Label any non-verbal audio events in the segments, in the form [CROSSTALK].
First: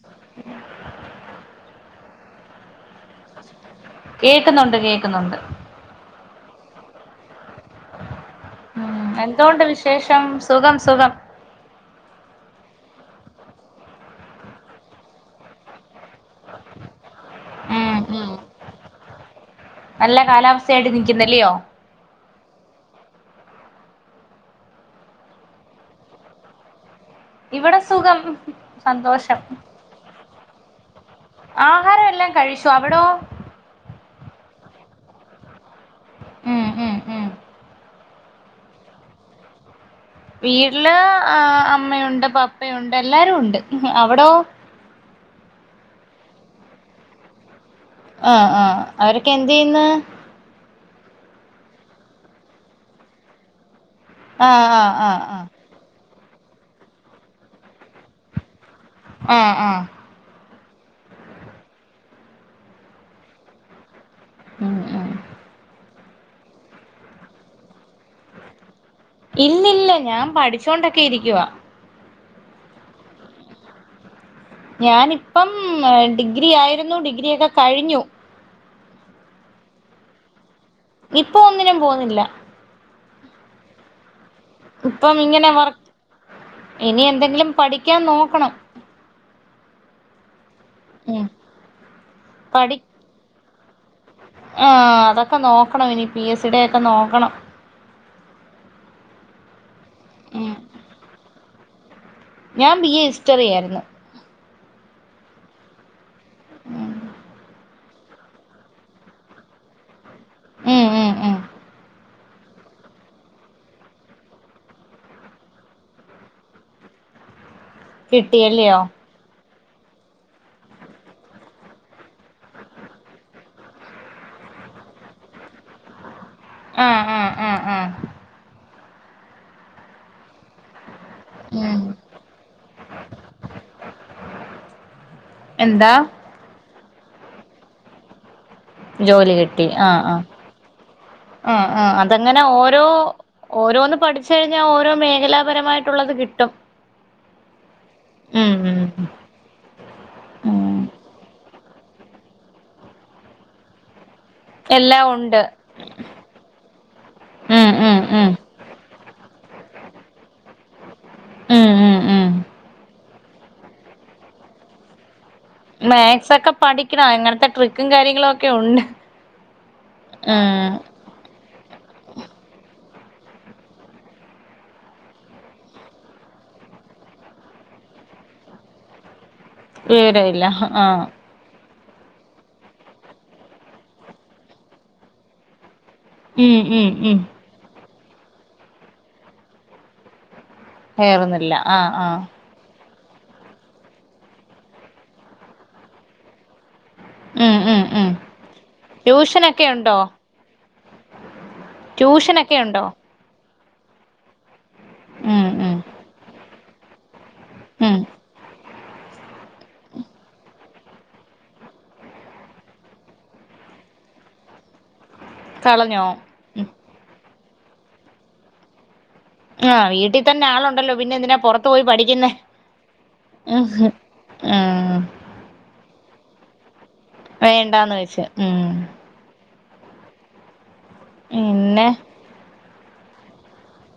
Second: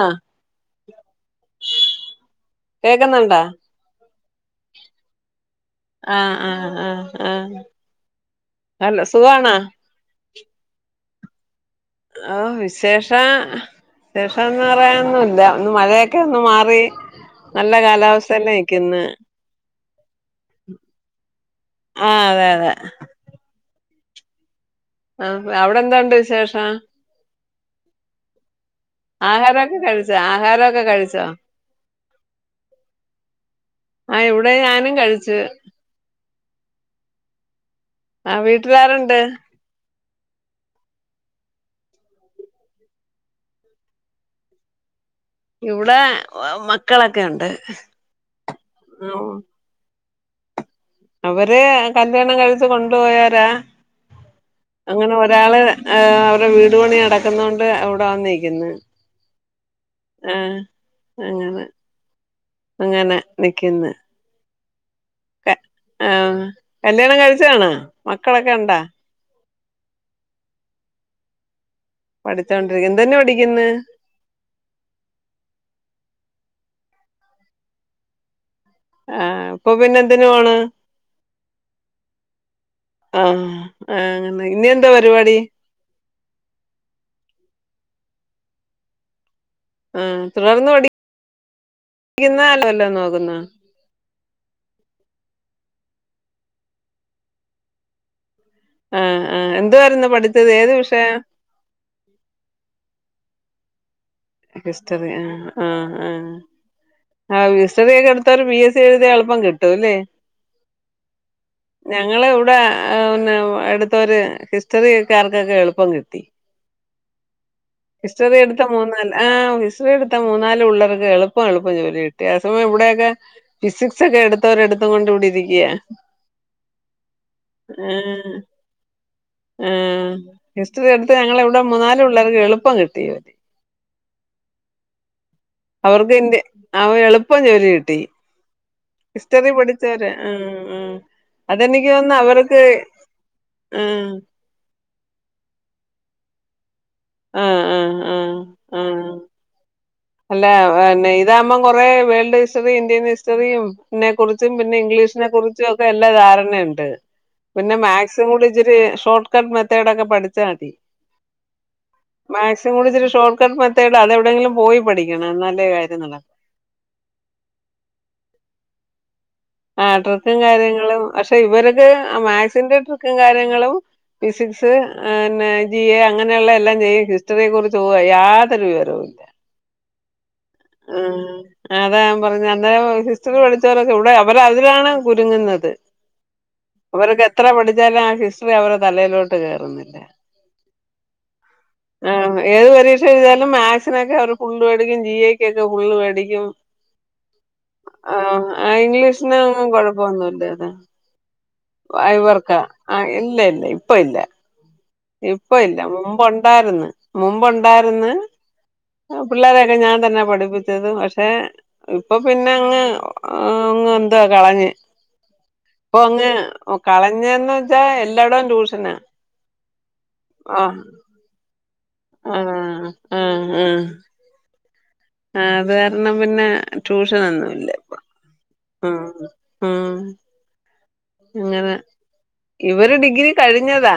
ആ കേക്കുന്നു കേക്കുന്നുണ്ട്, കേക്കുന്നുണ്ട്. ആഹ് ആഹ ആഹ് ആഹ. ഉം എന്തോണ്ട് വിശേഷം? സുഖം സുഖം. ഓ വിശേഷ ശേഷംന്ന് പറയാനൊന്നുല്ല. ഇന്ന് മഴേക്കെ ഒന്ന് മാറി. നല്ല ഉം കാലാവസ്ഥ നിക്ക്ന്ന്. നല്ല കാലാവസ്ഥയായിട്ട് നിൽക്കുന്നല്ല്യോ. ആഹ് അതെ അതെ. ആ അവിടെ എന്തോണ്ട് വിശേഷം? ഇവിടെ സുഖം, സന്തോഷം. ആഹാരൊക്കെ കഴിച്ചോ? ആഹാരമൊക്കെ കഴിച്ചോ? ആഹാര എല്ലാം കഴിച്ചു. അവിടോ? ആ ഇവിടെ ഞാനും കഴിച്ചു. ഉം ഉം ഉം ആ വീട്ടിലാരുണ്ട്? വീട്ടില് ആ അമ്മയുണ്ട്, പപ്പയുണ്ട് എല്ലാരും ഉണ്ട്. അവിടോ? ഇവിടെ മക്കളൊക്കെയുണ്ട്. ആഹ് ആഹ അവരൊക്കെ എന്ത് ചെയ്യുന്ന്? അവര് കല്ല്യാണം കഴിച്ച് കൊണ്ടുപോയോരാ. ആ ആ ആ അങ്ങനെ ആ ഒരാള് ഏഹ് അവരുടെ വീട് പണി നടക്കുന്നൊണ്ട് ഇവിടെ വന്നിക്കുന്ന്. ആഹ് ആഹ. ആ അങ്ങനെ അങ്ങനെ നിക്കുന്നെ ഉമ് ആ കല്യാണം കഴിച്ചതാ ണോ മക്കളൊക്കെ ഉണ്ടാ ഇല്ലില്ല ഞാൻ പഠിച്ചോണ്ടൊക്കെ ഇരിക്കുവാ പഠിച്ചോണ്ടിരിക്കു എന്തന്നാ പഠി ക്ക് ന്ന് ഞാനിപ്പം ഡിഗ്രി ആയിരുന്നു ഡിഗ്രിയൊക്കെ കഴിഞ്ഞു ആഹ് ഇ പ്പൊ പിന്നെ എന്തിനാ പോണ്? ഇപ്പൊ ഒന്നിനും പോന്നി ല്ല ആഹ് ആ അങ്ങ ന്നി എന്താ ഇപ്പം പരിപാടി? ഇങ്ങനെ വർ ഇനി എന്തെങ്കിലും പഠിക്കാൻ നോക്കണം ആ തുടർന്ന് ഉം പഠിക്കുന്നാലല്ലോ നോക്കുന്നോ ആ അതൊക്കെ നോക്കണം ഇനി പി എസ് സി ഡെ ഒക്കെ നോക്കണം ആ ഹ് ആ എന്തുവായിരുന്നു പഠിച്ചത് ഉം ഏത് വിഷയം ഞാൻ ബി എ ഹിസ്റ്ററി ആയിര് ന്നു ഹിസ്റ്ററി ആഹ് ആ ആഹ് ആ ഹിസ്റ്ററിയെ എടുത്തവർ വി എസ് സിഎഴുതിയ എളുപ്പം കിട്ടൂല്ലേ? ഉം ഉം ഉം ഞങ്ങള് ഇവിടെ പിന്നെ എടുത്തൊരു ഹിസ്റ്ററിക്കാർക്കൊക്കെ എളുപ്പം കിട്ടി ഹിസ്റ്ററി എടുത്ത കിട്ടിയല്ലയോ മൂന്നാല് ആഹ് ഹിസ്റ്ററി എടുത്ത മൂന്നാല് പിള്ളേർക്ക് എളുപ്പം എളുപ്പം ജോലി കിട്ടി ആ സമയം ഇവിടെയൊക്കെ ഫിസിക്സ് ഒക്കെ എടുത്തോരെടുത്തും കൊണ്ട് ഇവിടെ ഇരിക്കിയ ആഹ് ആ ഹിസ്റ്ററി എടു ഞങ്ങളെവിടെ ഉം മൂന്നാല് പിള്ളേർക്ക് എളു ളുപ്പം കിട്ടിയത് എന്താ അവർക്ക് അവനെ എളുപ്പം ജോലി കിട്ടി ജോലി ഹിസ്റ്ററി കിട്ടി ആഹ് പഠിച്ചവര് ആഹ് ആഹ് ആ ആ അതെനിക്ക് തോന്നുന്നു അതങ്ങനെ അവർക്ക് ഓരോ ഓരോന്ന് ആഹ് പഠിച്ച് ഓരോ മേഖലാപരമായിട്ടുള്ളത് കിട്ടും ആഹ് ആഹ് ആ ഉം ഉം അല്ല ഉം അ ന്നെ ഇതാകുമ്പം കൊറെ വേൾഡ് ഹിസ്റ്ററിയും ഇന്ത്യൻ ഹിസ്റ്ററിയും നെ കുറിച്ചും പിന്നെ എല്ലാം ഇംഗ്ലീഷിനെ ഉണ്ട് കുറിച്ചും ഒക്കെ എല്ലാ ധാരണയുണ്ട് ഉം പിന്നെ ഉം മാക് സും ഉം കൂടി ഇച്ചിരി ഷോർട്ട് കട്ട് മെത്തേഡ് ഒക്കെ പഠിച്ചാ മതി ആഹ് മാക്സിം കൂടിച്ചിരി ഷോർട്ട് കട്ട് മെത്തേഡ് അത വിടെങ്കിലും പോയി പഠിക്കണം എന്നാ ല്ലെ മാക് സൊ ക്കെ പഠിക്കണം ഇങ്ങനത്തെ ട്രിക്കും കാര്യങ്ങളെ ക്കെ ഉണ്ട് ആ ട്രിക്കും ഉം കാര്യങ്ങളും പക്ഷെ ഇവർക്ക് മാത് സി ന്റെ ട്രിക്കും കാര്യങ്ങളും ഫിസിക്സ് ന്നെ ജി എ അങ്ങനെയുള്ള എല്ലാം ചെയ്യും ഹിസ്റ്ററിയെ കുറിച്ച് പോക യാതൊരു വിവരവും ല വിവരമില്ല ആഹ് ഉം അതാ ഞാൻ പറഞ്ഞെ അന്നേ ഹിസ്റ്ററി പഠിച്ചവരൊക്കെ ഇവിടെ ഇ വർ അതിലാണ് കുരുങ്ങുന്നത് ഉം ഉം ഉം അവർക്ക് എത്ര പഠിച്ചാലും ആ ഹിസ്റ്ററി അവരെ തലയിലോട്ട് കേറുന്നില്ല കേറുന്നില്ല ആഹ് ആ ഏത് പരീക്ഷ എഴുതിയാലും മാത് സി നൊക്കെ അവര് ഫുള്ള് മേടിക്കും ജി എക്കൊക്കെ ഫുള്ള് മേടിക്കും ഉം ഉം ഉം ആഹ് ആ ഇംഗ്ലീഷിന് ട്യൂഷനൊക്കെ ഉണ്ടോ കൊഴപ്പൊന്നുംല്ലേന്ന കായ് വർക്ക ട്യൂഷനൊക്കെ ഉണ്ടോ ആഹ് ഇല്ല ഇല്ല ഇപ്പ ഇല്ല ഉം ഉം ഇപ്പൊഇല്ല മുമ്പുണ്ടായിരുന്ന് ഉം മുമ്പുണ്ടായിരുന്ന്. പിള്ളാരെയൊക്കെ ഞാൻ തന്നെ പഠിപ്പിച്ചത് പക്ഷെ ഇപ്പൊ പിന്നെ അങ്ങ്, അങ്ങ് എന്തോ കളഞ്ഞ് ഇപ്പോ കളഞ്ഞോ അങ്ങ് കളഞ്ഞെന്ന് വെച്ചാ എല്ലാടോം ട്യൂഷനാ. ആഹ് വീട്ടിതന്നെ ആഹ് ആളുണ്ടല്ലോ പിന്നെ എന്തിനാ പൊറത്തു പോയി പഠിക്കുന്നെ? ആഹ് ആഹ് ആഹ് ആഹ് ആഹ് അത് കാരണം പിന്നെ വേണ്ടാന്ന് ട്യൂഷനൊന്നുല്ലപ്പോ വെച്ച് ഉം ആഹ് ഉം അങ്ങനെ പിന്നെ ഇവര് ഡിഗ്രി കഴിഞ്ഞതാ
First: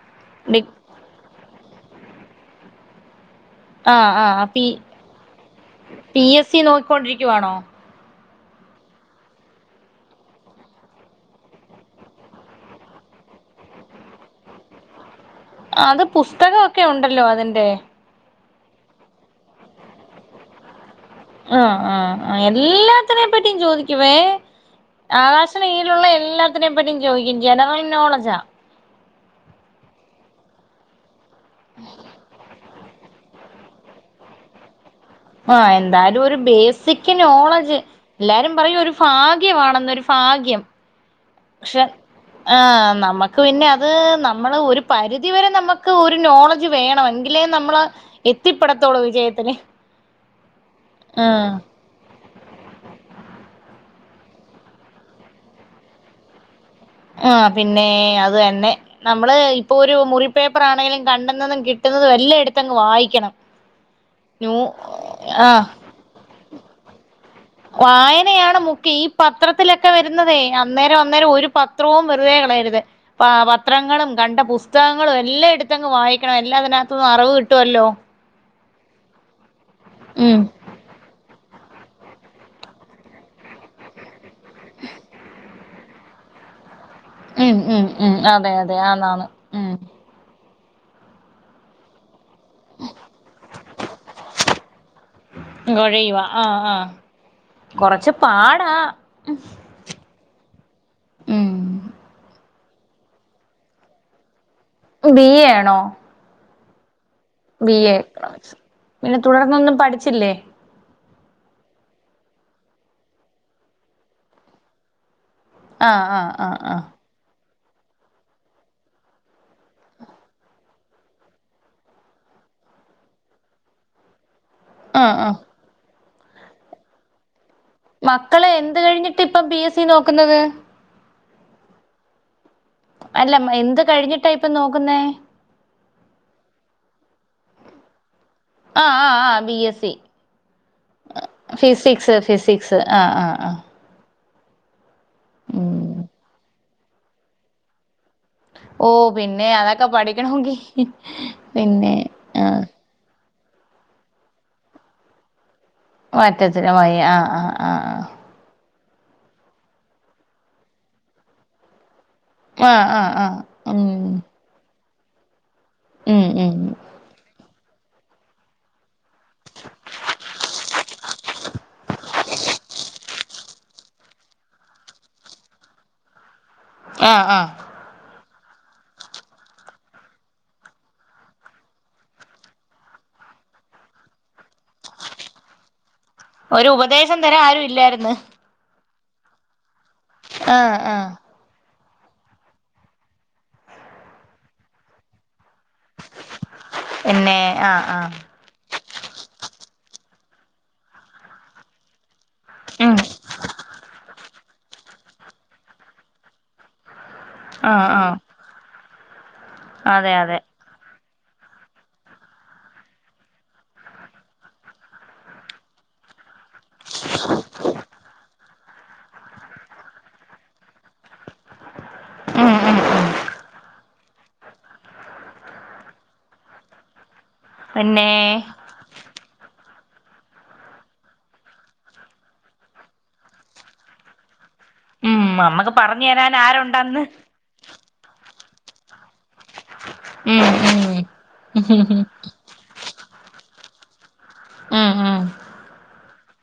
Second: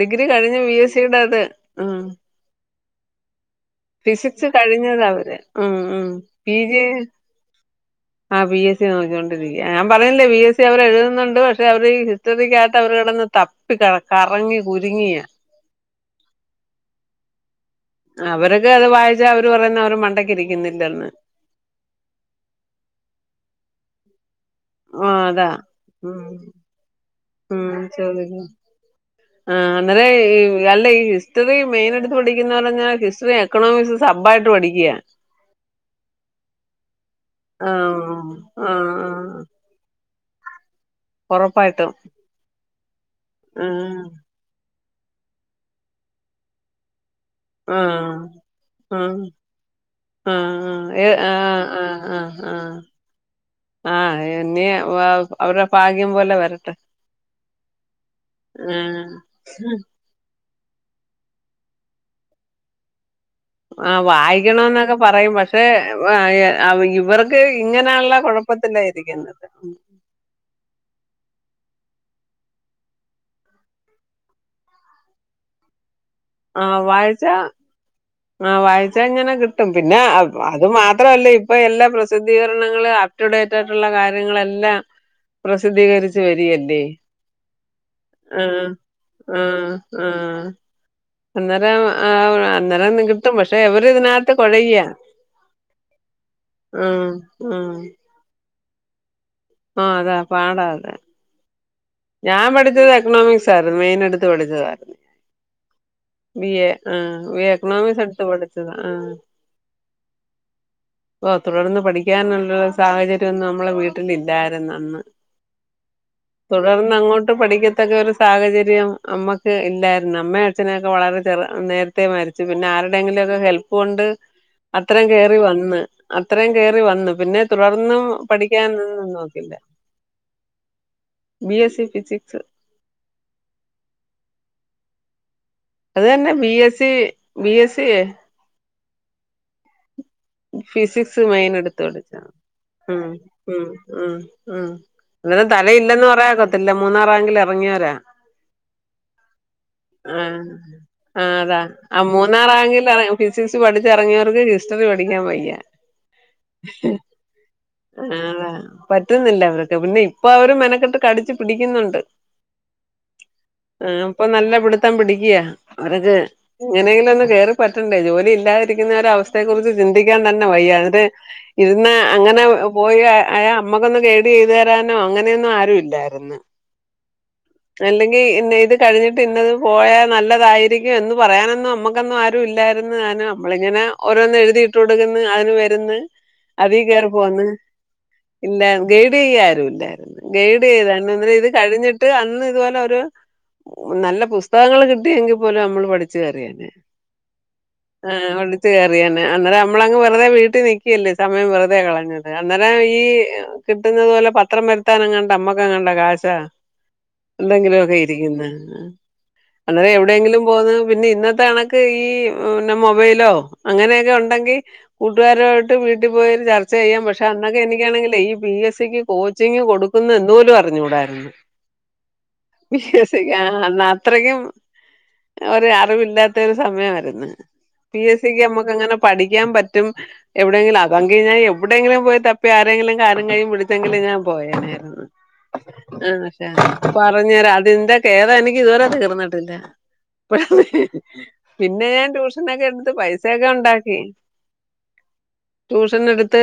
ഡിഗ്രി കഴിഞ്ഞ ഡി ബി എസ് [UNINTELLIGIBLE] ആഹ് ആഹ് ആഹ് ഫിസിക്സ് പി കഴിഞ്ഞതാ അവര് ഉം, ഉം പി എസ് സി പിജി നോക്കിക്കൊണ്ടിരിക്കുവാണോ ആഹ് പി എസ് സി നോക്കിക്കൊണ്ടിരിക്ക ഞാൻ പറഞ്ഞില്ലേ പി എസ് സി അവര് എഴു ന്നുണ്ട് പക്ഷെ അവര് ഈ ഹിസ്റ്ററിക്കകത്ത് അവര് കിടന്ന് തപ്പി കറങ്ങി കുരുങ്ങിയ അത് പുസ്തകമൊക്കെ ഉണ്ടല്ലോ അതിന്റെ. അവർക്ക് അത് വായിച്ച അവര് പറയുന്നെ അവരെമണ്ടക്ക് ഇരിക്കുന്നില്ലെന്ന്. ആഹ്, ആഹ് എല്ലാത്തിനേ പറ്റിയും ചോദിക്കുവേ. ആ അതാ ആകാശന്നീലുള്ള ഉം എല്ലാത്തിനെ പറ്റിയും ചോദിക്കും ജനറൽ നോളെജാ. ആഹ് അന്നരം ഈ അല്ല ഈ ഹിസ്റ്ററി മെയിന്എടുത്ത് പഠിക്കുന്നവര് എങ്ങനാ ഹിസ്റ്ററി എക്കണോമിക്സ് സബ്ബായിട്ട് പഠിക്ക. ആഹ് എന്തായാലും ഒരു ബേസിക് ആ നോളെജ് ആ എല്ലാരുംപറയും ഒരു ആ ഫാ [UNINTELLIGIBLE] വാണന്നൊരു ഭാഗ്യം ഉറപ്പായിട്ടും പക്ഷെ ആഹ് നമ്മക്ക് പിന്നെ അത് ആഹ് നമ്മള് ഒരു പരിധി വരെ നമ്മക്ക് ഒരു നോളെജ് വേണം എങ്കി എങ്കിലെ നമ്മള് ആഹ് എത്തിപ്പെടത്തൊളൂ വിജയത്തില്. ആഹ്, ആഹ്, ഏഹ്, ആഹ്, ആഹ്, ആഹ് ആഹ് ആഹ് എനി അവരുടെ ഭാഗ്യം പോലെ വരട്ടെ. ആഹ് പിന്നെ അത് തന്നെ ആഹ് നമ്മള് ഇപ്പൊ ഒരു മുറി പേപ്പറാണെങ്കിലും കണ്ടുന്നതും കിട്ടുന്നതും എല്ലാം എടുത്തങ്ങ് വായിക്കണം. ആഹ് ന്യൂ വായിക്കണന്നൊക്കെ പറയും ആഹ് പക്ഷെ ആ ഈ ഇവർ ഇങ്ങനൊള്ള കുഴപ്പത്തില ഇരിക്കുന്നത്. ക്കെ വരുന്നതേ അന്നേരം, അന്നേരം ഒരുപത്രോം വെറുതെ കളയരുത്. പ പത്രങ്ങളും കണ്ട പുസ്തകങ്ങളും എല്ലാം എടുത് ത്തങ്ങ് വായിക്കണം ആഹ് എല്ലാത്തിനകത്തിന്നും വായിച്ച അറിവ് കിട്ടുവല്ലോ? ആഹ് വായിച്ചഇങ്ങനെകിട്ടും പിന്നെ അത്, ഉം അത് മാത്ര മാത്രല്ല ഇപ്പൊ എല്ലാ പ്രസിദ്ധീകരണങ്ങളും അപ്ടു ഡേറ്റ് ആയിട്ടുള്ള കാര്യങ്ങളെല്ലാംപ്രസ് പ്രസിദ്ധീകരിച്ച് വരിയല്ലേ? ഉം, ഉം, ഉം അതെ, അതെ ആന്ന് ആന്ന്. ഉം അന്നരം ആഹ് അന്നരം കിട്ടും പക്ഷെ ഇവര് ഇതിനകത്ത് കൊഴയ. ആഹ് ആഹ് കൊറച്ച് പാടാ [INAUDIBLE] ആഹ് അതാ പാടാ അത്. ഉം ഞാൻ പഠിച്ചത് എക്കണോമിക്സ് ആയിരുന്നു മെയിൻഎടുത്ത് പഠിച്ചത. ബി എ ആണോ? ബി എ ആഹ് ബി എ എക്കനാമിക്സ് എടുത്ത് എക്കണോമിക്സ് പഠിച്ചതാ. ആഹ് പിന്നെ തുടർന്നൊന്നും പഠിച്ചില്ലേ ഓഹ് തുടർന്ന് പഠിക്കാനുള്ള സാഹചര്യോന്നും ന്ന മ്മളെ വീട്ടിലില്ലായിരുന്നു അന്ന്. ആഹ് ആഹ് ആഹ് ആഹ് തുടർന്നഅങ്ങോട്ട് പഠിക്കു തെക്കെ ഒരു സാഹചര്യം അമ്മക്ക് ഇല്ലായിരുന്നു അമ്മേ അച്ഛനൊക്കെ വളരെ ചെറു നേര് ത്തെ മരിച്ചു പിന്നെ ആരുടെങ്കിലും ഹെൽപ്പ് കൊണ്ട് അത്രേം ആഹ് ആഹ് കേറിവന്ന് അത്രേം കേറിവന്നു പിന്നെതുടർന്നും പഠിക്കൻന്നൊന്നും നോക്കീല. ഇ നോക്കുന്നത് ബി എസ് സി ഫിസിക്സ് അല്ല എന്ത് കഴിഞ്ഞിട്ടാ ഇപ്പൊ നോക്കുന്നേ അത് തന്നെ B S C B S C ആഹ് ആഹ് ആഹ് B S C physics main എടുത്തോടിച്ച ഫിസിക്സ് ഫിസിക്സ് ആ ഉം ആ ആ ഉം ആഹ് ആഹ് അന്നും ഉം തലയില്ലന്ന് പറയാക്കത്തില്ല മൂന്നാ റാങ്കിൽ ഇറങ്ങിയവരാ ഓ പിന്നെ അതൊക്കെ പഠിക്കണെങ്കി ആഹ് അതാ ആ മൂന്നാറാ ഫിസിക്സ് പഠിച്ച് ഇറങ്ങിയവർക്ക് ഹിസ്റ്ററി പഠിക്കാൻ വയ്യ വറ്റത്തിനെ വയ്യ ആഹ് ആഹ് ആഹ് ആ പറ്റുന്നില്ല അവർക്ക് പിന്നെ ഇപ്പൊ അവരും മെനക്കെട്ട് കടിച്ചു പിടിക്കുന്നുണ്ട് ആ ആ ആ ആ ഉം ആഹ് അപ്പൊ നല്ല പിടുത്തം പിടിക്കയാ അവരക്ക് ഉം ഉം എങ്ങനെങ്കിലും ഒന്നും കേറി പറ്റണ്ടേ ജോലി ഇല്ലാതിരിക്കുന്നവര സ്ഥയെ കുറിച്ച് ചിന്തിക്കാൻ തന്നെ വയ്യ് ഇരുന്ന അങ്ങനെ പോയി അ അമ്മക്കൊന്ന് കേടി ചെയ്തു തരാനോ അങ്ങനെയൊന്നും ആരു ഇല്ലായിരുന്നു ആഹ് ആഹ് അല്ലെങ്കി ഇന്ന ഇത് കഴിഞ്ഞിട്ട് ഇന്നത് പോയാൽ നല്ലതായിരിക്കും എന്ന് പറയാനന്ന നമ്മുക്ക് ആരും ഇല്ലായിരുന്നു താനും നമ്മള ഇങ്ങനെ ഓരോന്നന്ന് എഴുതിട്ട് ള്വടുന്ന് അതിന് വരുന്ന് അതി കേയറി പോന്ന് ല്ലായിരുന്നു ഇല്ല ഗൈഡ് ചെയ്യുക ആരും ഇല്ലായിരുന്നു ആ ഗൈഡ് ആ ചെയ്ത ഇത് കഴിഞ്ഞിട്ട് അന്ന് ഇതുപോലെ ഒരു നല്ല പുസ്തകങ്ങൾ കിട്ടിയെങ്കിൽ പോലെ നമ്മൾ പടിച്ചു കേറിയഞ്ഞേ പിന്നെ ആ ആ കയറിയ അന്നേരം നമ്മ അങ് വെറുെ വീട്ടിൽ നിക്കക്കിയല്ലേ സമയം വെറുതെ കളഞ്ഞു അന്നേരം ഉം ഈ കിട്ടുന്നത് പോലെ പത്രം വരുത്താൻ എങ്ങാണ്ട അമ്മക്കെ എങ്ങണ്ടാ കാശാ ആ എന്തെങ്കിലുമോക്കെ ആ ഇരിക്കുന്ന അന്നേര അതെ അതെ എവിടെയെങ്കിലും പോന്ന് പിന്നെ ഇന്നത്തെ ആണ ഈ പിന്നെ മൊബൈലോ അങ്ങനെയൊക്കെ ഉണ്ടെങ്കിൽ കൂട്ടുകാരോട്ട് വീട്ടിൽ പോയരു ചർച്ച ചെയ്യാം പക്ഷെ അന്നൊക്കെ എനിക്കാണെങ്കേ ഈ പി എസ് സിക്ക് കോച്ചിങ്ങ് കൊടുക്കുന്നു എന്ന് പോലും അറിഞ്ഞുകൂടാരുന്നു ഉം ഉം ഉം വിശ്വസിക്ക ആഹ് അത്രക്കും ഒരു അറിവില്ലാത്ത ഒരു സമയമായിരുന്നു പി പിന്നെ എസ് സിക്ക് നമ്മുക്ക് അങ്ങനെ പഠിക്കാൻ പറ്റും എവിടെയെങ്കിലും അത കഴിഞ്ഞാൽ എവിടെങ്കിലും പോയി തപ്പി ആരെങ്കിലും കാലും കയ്യും പിടിച്ചെങ്കിലും ഞാൻ പോയേനായിരുന്നു ഉം നമ്മക്ക് പറഞ്ഞു തരാൻ ആക്ഷെ ആരുണ്ടന്ന് പറഞ്ഞു തരാ അതിന്റെ ഖേദം എനിക്ക് ഇതുവരെ തീർന്നിട്ടില്ല ഉം ഉം പിന്നെ ഉം ഞാൻ ഡ്യുഷനോക്കെ എടുത്ത് പൈസയൊക്കെ ഉണ്ടാക്കി ഉം ഉം ട്യൂഷൻ എടുത്ത്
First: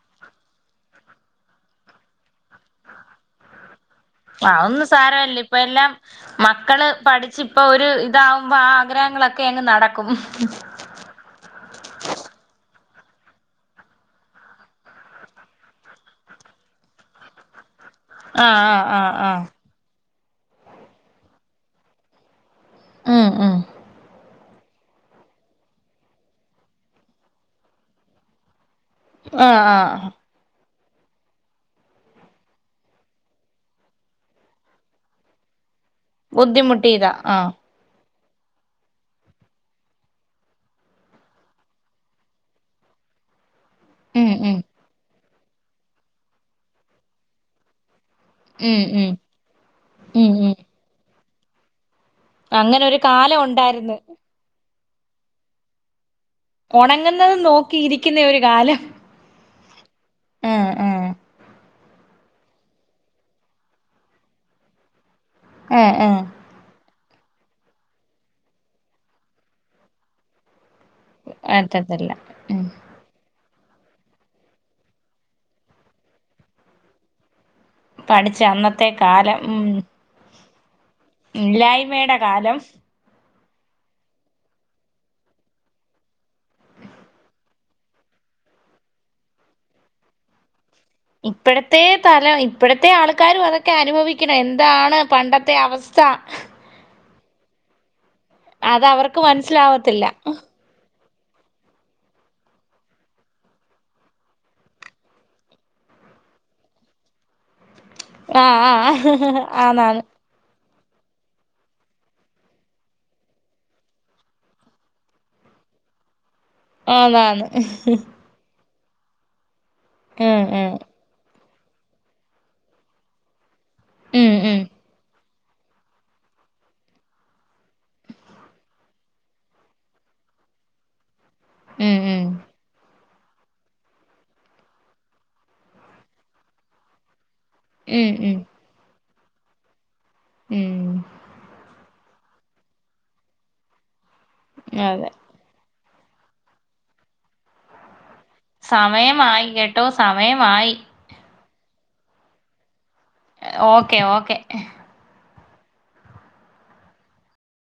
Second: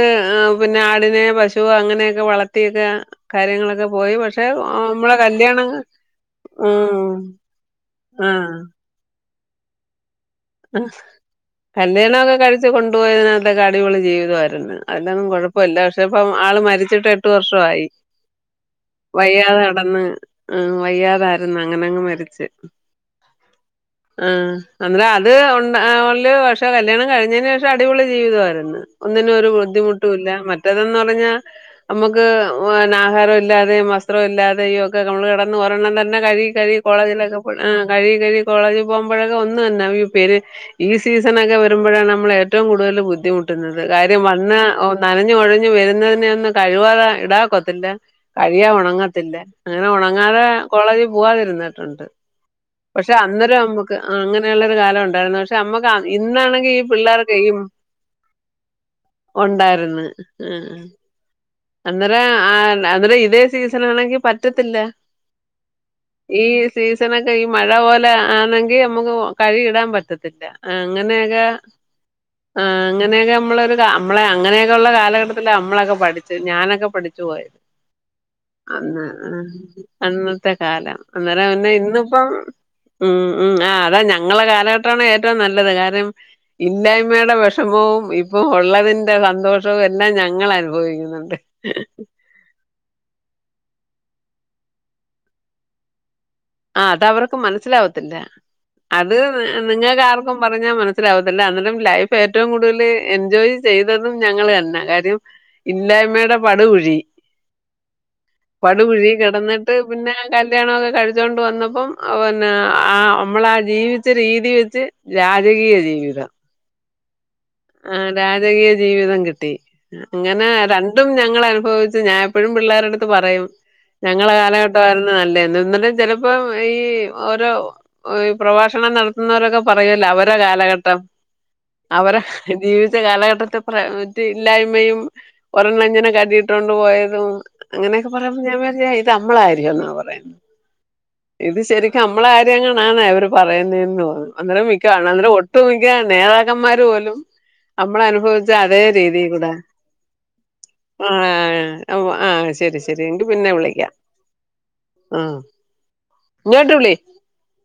പിന്നെ ആടിനെ പശുവ് അങ്ങനെയൊക്കെ വളത്തിയൊക്കെയാ കാര്യങ്ങളൊക്കെ പോയി പക്ഷെ അതൊന്നും നമ്മടെ സാരല്ല ഇപ്പ കല്യാണം ആഹ് ഇപ്പൊ ഒരു ഇതാവുമ്പോ ആ ആഗ്രഹങ്ങളൊക്കെ അങ്ങ് നടക്കും ആഹ് കല്ല്യാണം ഒക്കെ കഴിച്ച് കൊണ്ടുപോയതിനകത്തൊക്കെ അടിപൊളി ജീവിതവാരുന്ന് അതിലൊന്നും കുഴ ഇപ്പൊ ഇല്ല പക്ഷെ ഇപ്പ ആള് മരിച്ചിട്ട് എട്ട് വർഷമായി ആഹ് ആഹ് ആഹ് ആഹ് വയ്യാതെ കെടന്ന് ആ വയ്യാതാരുന്ന് അങ്ങനങ്ങ് മരിച്ച് ആഹ് ആഹ് ആഹ് അന്നേര അത് ഒ ഉള്ള പക്ഷെ കല്യാണം കഴിഞ്ഞതിന് ശേഷം അടിപൊളി ജീവിതമായിരുന്നു ഒന്നിനും ഒരു ആഹ് ആഹ് ബുദ്ധിമുട്ടും ഇല്ല മറ്റേതെന്ന് പറഞ്ഞാൽ നമുക്ക് പിന്നേ ആഹാരം ഇല്ലാതെയും വസ്ത്രം ഇല്ലാതെയും ഒക്കെ നമ്മള് കിടന്ന് ഒരെണ്ണം ത ന്നേ കഴുകി കഴുകി ബുദ്ധിമുട്ടിയതാ കോളേജിലൊക്കെ ആഹ് പോ ആ കഴുകി കഴുകി കോളേജിൽ പോകുമ്പോഴൊക്കെ ഒന്ന് തന്നെ ഇ പേര് ഈ സീസണൊക്കെ വരുമ്പോഴാണ് നമ്മൾ ഏറ്റവും കൂടുതല് ബുദ്ധിമുട്ടുന്നത് കാര്യം ഉം വന്ന ഉം ഓ നനഞ്ഞ് കൊഴഞ്ഞ് വരുന്നതിനെ ഒന്നും കഴിവാതെ ഇടാനൊക്കത്തില്ല കഴുകിയാ ഉം ഉം ഉണങ്ങത്തില്ല അങ്ങനെ ഉം ഉണങ്ങാതെ ഉം കോളേജിൽ പോവാതിരുന്നിട്ടുണ്ട് അങ്ങനെ ഒരു പക്ഷെ കാലം അന്നേരം നമുക്ക് ഉണ്ടായിരുന്നു ആ അങ്ങനെയുള്ളൊരു കാലം ഉണ്ടായിരുന്നു പ ക്ഷെ നമ്മക്ക് ഇന്നാണെങ്കി ഈ പിള്ളേർക്കെ ഉണങ്ങുന്നത് ഈ നോക്കിയിരിക്കുന്ന ഒരു കാലം ഉണ്ടായിരുന്നു ആഹ് അന്നേരം ആ അന്നേരം ഇതേ സീസനാണെങ്കിൽ പറ്റത്തില്ല ഏ ഏ ഈ സീസണൊക്കെ ഈ മഴ പോലെ ആണെങ്കിൽ നമുക്ക് കഴുകി ഇടാൻ പറ്റത്തില്ല ആഹ് അങ്ങനെയൊക്കെ പറ്റത്തില്ല ഉം ആഹ് അങ്ങനെയൊക്കെ നമ്മളൊരു നമ്മളെ അങ്ങനെയൊക്കെ ഉള്ള കാലഘട്ടത്തിലാ നമ്മളൊക്കെ പഠിച്ചത് ഞാനൊക്കെ പഠിച്ച് പോയത് പഠിച്ച അന്നത്തെ അന്ന് കാലം ഉം അന്നത്തെ കാലം അന്നേരം പിന്നെ ഇല്ലായ്മയുടെ ഇന്നിപ്പം കാലം ഉം ഉം ആ അതാ ഞങ്ങളുടെ കാലഘട്ടമാണ് ഏറ്റവും നല്ലത് കാര്യം ഇല്ലായ്മയുടെ വിഷമവും ഇപ്പം ഉള്ളതിന്റെ സന്തോഷവും എല്ലാം ഞങ്ങൾ അനുഭവിക്കുന്നു ഇപ്പഴത്തെ തല ഇപ്പഴത്തെ ആ ൾക്കാരും അതൊക്കെ അനുഭവിക്കണം എന്താണ് പണ്ടത്തെ അവസ്ഥ ആഹ് അത് അവർക്ക് മനസ്സിലാവത്തില്ല അത് അവർക്ക് നിങ്ങൾക്ക് മനസ്സിലാവത്തില്ല ആർക്കും പറഞ്ഞാൽ മന മനസ്സിലാവത്തില്ല അന്നേരം ലൈഫ് ഏറ്റവും കൂടുതൽ എൻജോയ് ചെയ്തതും ഞങ്ങള് തന്നെ കാര്യം ഇല്ലായ്മയുടെ പടുകുഴി ആഹ് പടുകുഴിയിൽ ആഹ് കിടന്നിട്ട് ആന്നാന്ന് പിന്നെ കല്യാണം ഒക്കെ കഴിച്ചോണ്ട് വന്നപ്പം പിന്നെ ആ നമ്മളാ ജീവിച്ച രീതി വെച്ച് രാജകീയ ജീവിതം ആണ് ആണ് രാജകീയ ജീവിതം കിട്ടി ഉം അങ്ങനെ ഉം ര ണ്ടും ഞങ്ങള് അനുഭവിച്ചു ഞാൻ എപ്പഴും പിള്ളേരുടെ അടുത്ത് പറയും ഞങ്ങടെ ഉം കാലഘട്ടമായിരുന്നു നല്ലതെന്ന് എന്നിട്ട് ചിലപ്പം ഈ ഓരോ ഈ പ്രഭാഷണം നടത്തുന്നവരൊക്കെ പറയൂലോ അവരുടെ കാലഘട്ടം ഉം അവരെ ഉം ജീവിച്ച കാലഘട്ടത്തെ പറ്റി ഇല്ലായ്മയും ഒരെണ്ണം ഇങ്ങനെ കഴുകി ഇട്ടോണ്ട് പോയതും ഉം അങ്ങനെയൊക്കെ ഉം പറയുമ്പോൾ ഞാൻ വിചാരിച്ചു ഇത് നമ്മളാരിക്കൂന്നാ പറയുന്നേ ഉം ഇത് ശരിക്കും നമ്മടെ കാര്യം എങ്ങാനും ആണോ അവര് പറയുന്നേന്ന് തോന്നും അന്നേരം മിക്കവാ അതെ അന്നേരം ഒ ഒട്ട് മിക്ക നേതാക്കന്മാര് പോലും നമ്മടെ അനുഭവി സമയമായി കേട്ടോ സമയമായി ഉ ആ ഉ ആഹ് ശരി ശരി എങ്കി പിന്നെ വിളിക്കാ ഓക്കെ ഓക്കെ ആഹ് ങ്ങ്യോട്ട് വിളി